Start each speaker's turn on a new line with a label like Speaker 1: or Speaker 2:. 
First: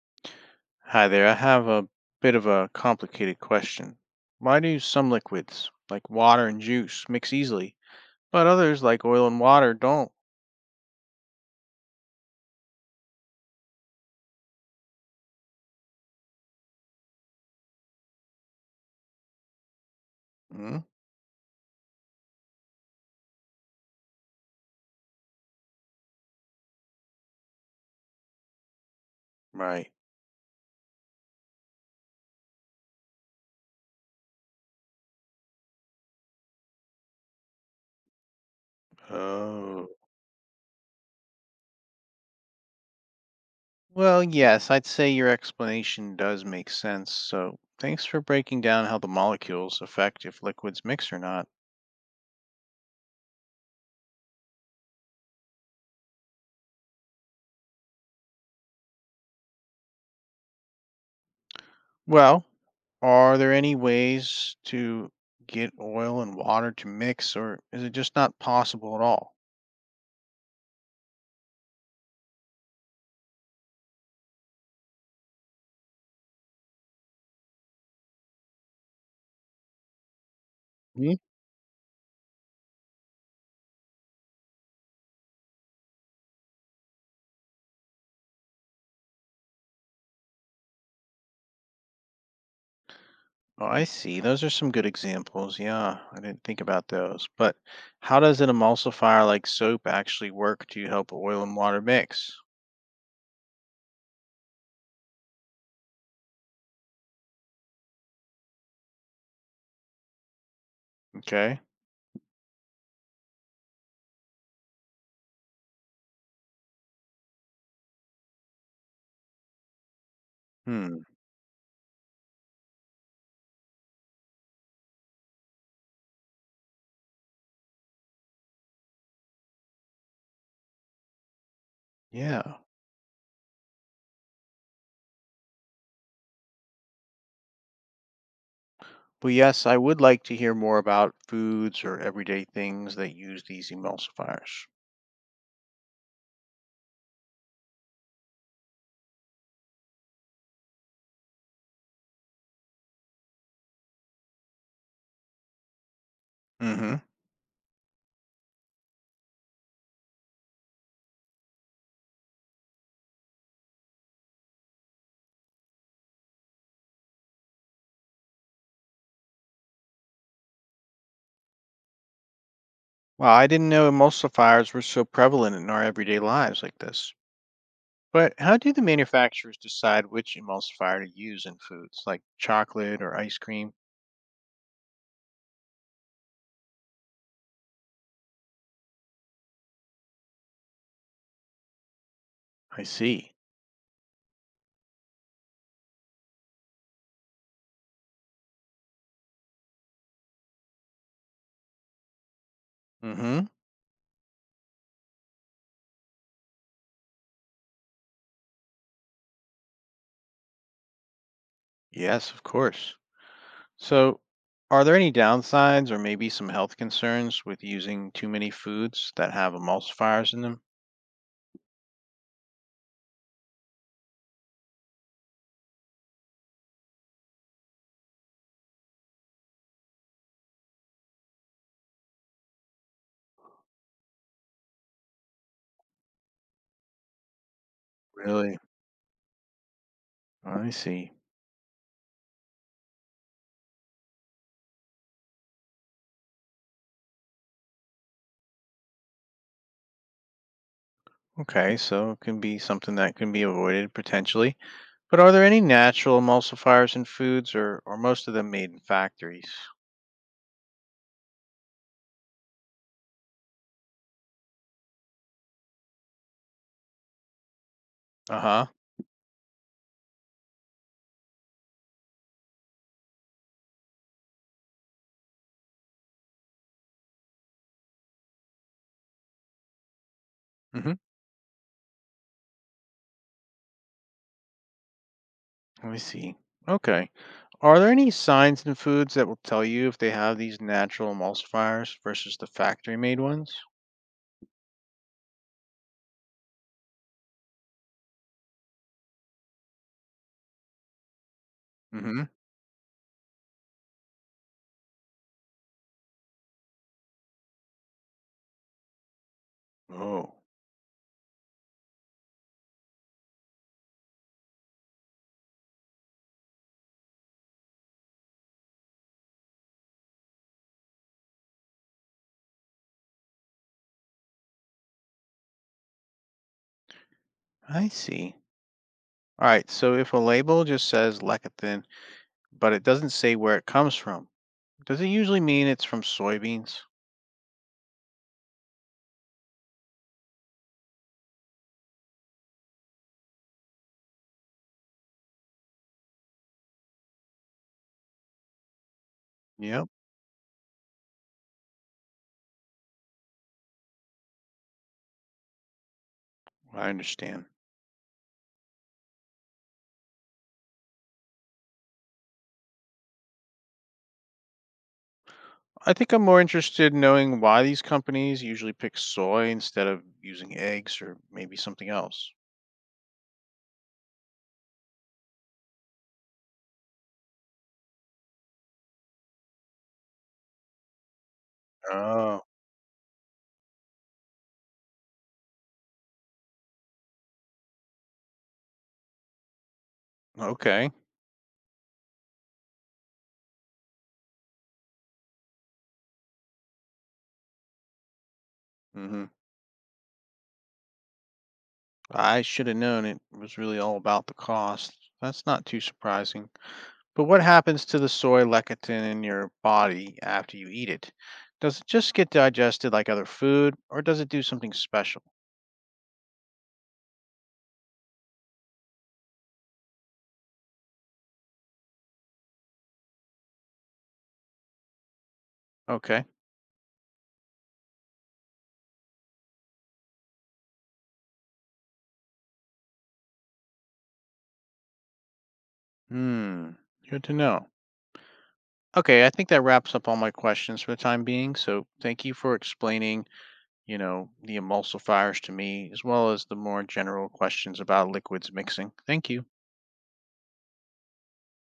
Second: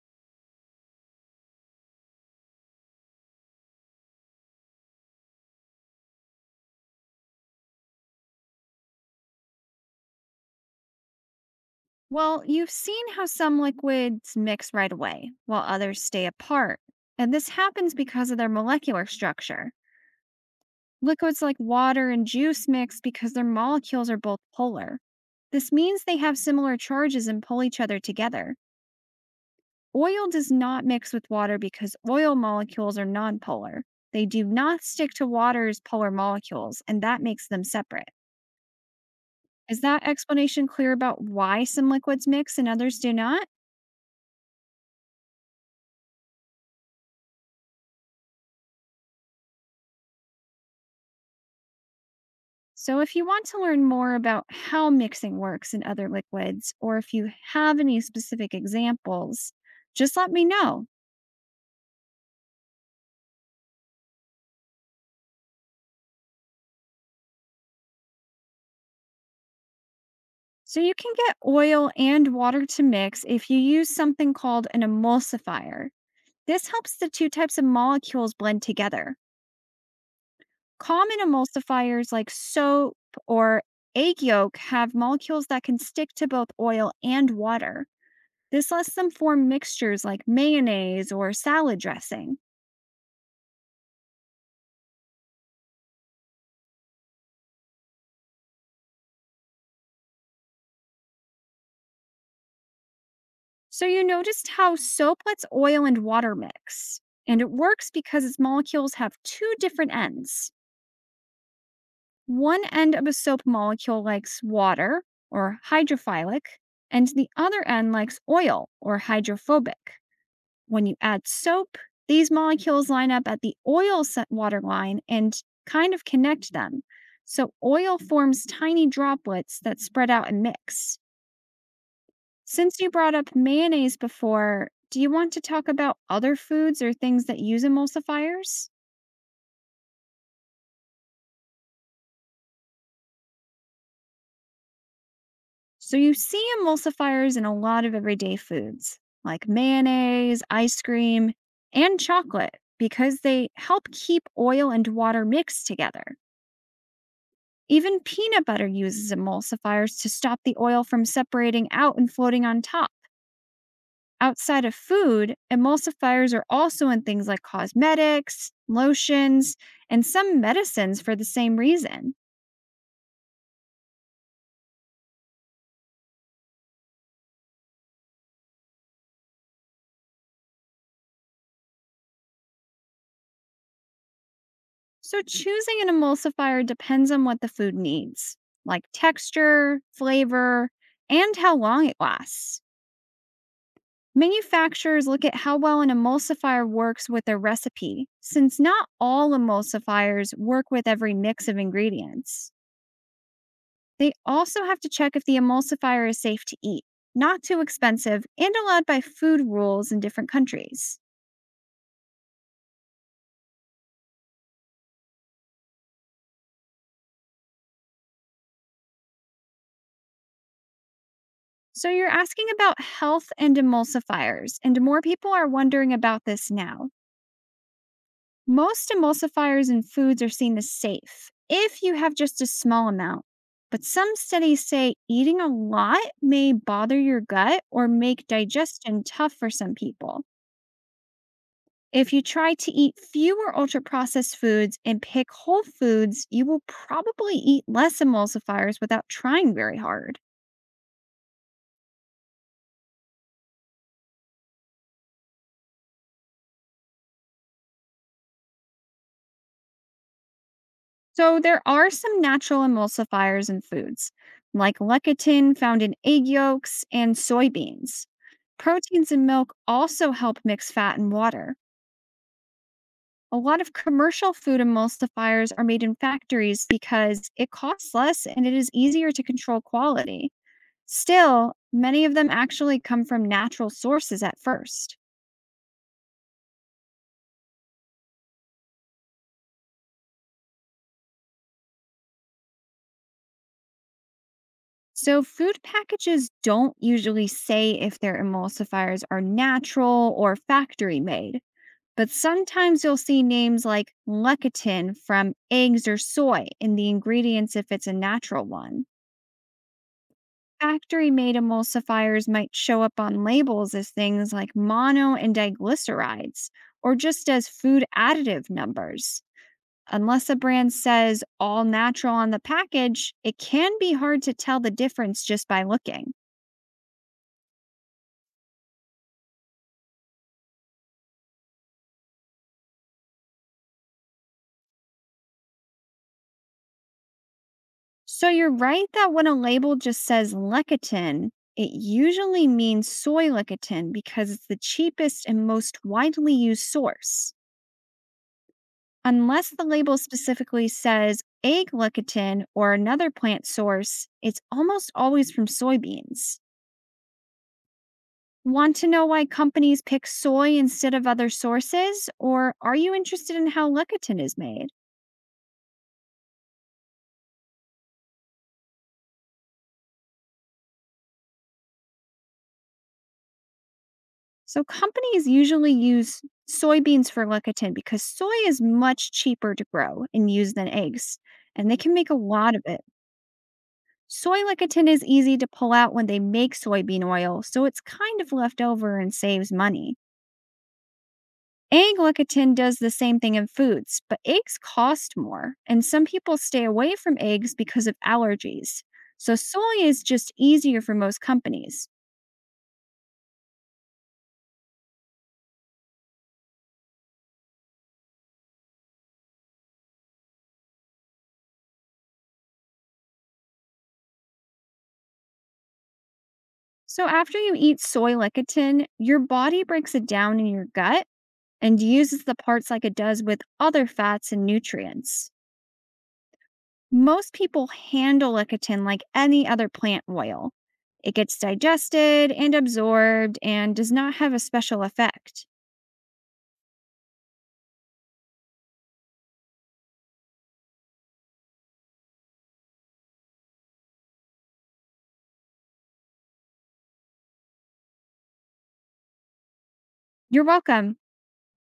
Speaker 1: Hi there. I have a bit of a complicated question. Why do some liquids, like water and juice, mix easily, but others, like oil and water, don't?
Speaker 2: Well, you've seen how some liquids mix right away, while others stay apart. And this happens because of their molecular structure.
Speaker 1: Mm,
Speaker 2: Liquids like water and juice mix because their molecules are both polar. This means they have similar charges and pull each other together.
Speaker 1: right.
Speaker 2: Oil does not mix with water because oil molecules are nonpolar. They do not stick to water's polar molecules, and that makes them separate. Is
Speaker 1: Oh.
Speaker 2: that explanation clear about why some liquids mix and others do not?
Speaker 1: Well, yes, I'd say your explanation does make sense. So thanks for breaking down how the molecules affect if liquids mix or not.
Speaker 2: So, if you want to learn more about how mixing works in other liquids, or if you have any specific examples, just let me know.
Speaker 1: Well, are there any ways to get oil and water to mix, or is it just not possible at all?
Speaker 2: So, you can get oil and water to mix if you use something called an emulsifier. This helps the two types of molecules blend together. Common emulsifiers like soap or egg yolk have molecules that can stick to both oil and water. This lets them form mixtures like mayonnaise or salad dressing.
Speaker 1: Oh, I see. Those are some good examples. Yeah, I didn't think about those. But how does an emulsifier like soap actually work to help oil and water mix?
Speaker 2: So you noticed how soap lets oil and water mix, and it works because its molecules have two different ends.
Speaker 1: Okay.
Speaker 2: One end of a soap molecule likes water, or hydrophilic, and the other end likes oil, or hydrophobic. When you
Speaker 1: Hmm.
Speaker 2: add soap, these molecules line up at the water line and kind of connect them. So oil forms tiny droplets that spread out and mix.
Speaker 1: Yeah.
Speaker 2: Since you brought up mayonnaise before, do you want to talk about other foods or things that use emulsifiers?
Speaker 1: Well, yes, I would like to hear more about foods or everyday things that use these emulsifiers.
Speaker 2: So, you see emulsifiers in a lot of everyday foods like mayonnaise, ice cream, and chocolate because they help keep oil and water mixed together.
Speaker 1: Mm-hmm.
Speaker 2: Even peanut butter uses emulsifiers to stop the oil from separating out and floating on top. Outside of food, emulsifiers are also in things like cosmetics, lotions, and some medicines for the same reason.
Speaker 1: Well, I didn't know emulsifiers were so prevalent in our everyday lives like this. But how do the manufacturers decide which emulsifier to use in foods, like chocolate or ice cream?
Speaker 2: So, choosing an emulsifier depends on what the food needs, like texture, flavor, and how long it lasts.
Speaker 1: I see.
Speaker 2: Manufacturers look at how well an emulsifier works with their recipe, since not all emulsifiers work with every mix of ingredients.
Speaker 1: Mm-hmm.
Speaker 2: They also have to check if the emulsifier is safe to eat, not too expensive, and allowed by food rules in different countries.
Speaker 1: Yes, of course. So, are there any downsides or maybe some health concerns with using too many foods that have emulsifiers in them?
Speaker 2: So, you're asking about health and emulsifiers, and more people are wondering about this now. Most emulsifiers in foods are seen as safe if you have just a small amount. But some studies say eating a lot may bother your gut or make
Speaker 1: Really?
Speaker 2: digestion tough for some people.
Speaker 1: I see.
Speaker 2: If you try to eat fewer ultra processed foods and pick whole foods, you will probably eat less emulsifiers without trying very hard.
Speaker 1: Okay, so it can be something that can be avoided potentially. But are there any natural emulsifiers in foods or most of them made in factories?
Speaker 2: So, there are some natural emulsifiers in foods, like lecithin found in egg yolks and soybeans.
Speaker 1: Uh-huh.
Speaker 2: Proteins in milk also help mix fat and water. A lot of commercial food emulsifiers are made in factories because it costs less and it is easier to control quality.
Speaker 1: Mhm.
Speaker 2: Still, many of them actually come from natural sources at first.
Speaker 1: I see. Okay. Are there any signs in foods that will tell you if they have these natural emulsifiers versus the factory made ones?
Speaker 2: So, food packages don't usually say if their emulsifiers are natural or factory made, but
Speaker 1: Mhm.
Speaker 2: sometimes you'll see names like lecithin from eggs or soy in the ingredients if it's a natural one.
Speaker 1: Oh,
Speaker 2: Factory made emulsifiers might show up on labels as things like mono and diglycerides, or just as food additive numbers. Unless a brand says all natural on the package, it can be hard to tell the difference just by looking.
Speaker 1: I see. All right, so if a label just says lecithin, but it doesn't say where it comes from, does it usually mean it's from soybeans?
Speaker 2: So you're right that when a label just says lecithin, it usually means soy lecithin because it's the cheapest and most widely used source. Unless the
Speaker 1: Yep,
Speaker 2: label specifically says egg lecithin or another plant source, it's almost always from soybeans.
Speaker 1: I understand.
Speaker 2: Want to know why companies pick soy instead of other sources? Or are you interested in how lecithin is made?
Speaker 1: I think I'm more interested in knowing why these companies usually pick soy instead of using eggs or maybe something else.
Speaker 2: So, companies usually use soybeans for lecithin because soy is much cheaper to grow and use than eggs, and they can make a
Speaker 1: Oh,
Speaker 2: lot of it. Soy lecithin is easy to pull out when they make soybean oil, so it's kind of left over and saves money.
Speaker 1: okay.
Speaker 2: Egg-lecithin does the same thing in foods, but eggs cost more, and some people stay away from eggs because of allergies.
Speaker 1: Hmm.
Speaker 2: So soy is just easier for most companies.
Speaker 1: I should have known it was really all about the cost. That's not too surprising. But what happens to the soy lecithin in your body after you eat it? Does it just get digested like other food, or does it do something special?
Speaker 2: So after you eat soy lecithin, your body breaks it down in your gut and uses the parts like it does with other fats and nutrients.
Speaker 1: Okay.
Speaker 2: Most people handle lecithin like any other plant oil. It gets digested and absorbed and does not have a special effect.
Speaker 1: Hmm. Good to know. Okay, I think that wraps up all my questions for the time being. So thank you for explaining, the emulsifiers to me, as well as the more general questions about liquids mixing. Thank you.
Speaker 2: You're welcome.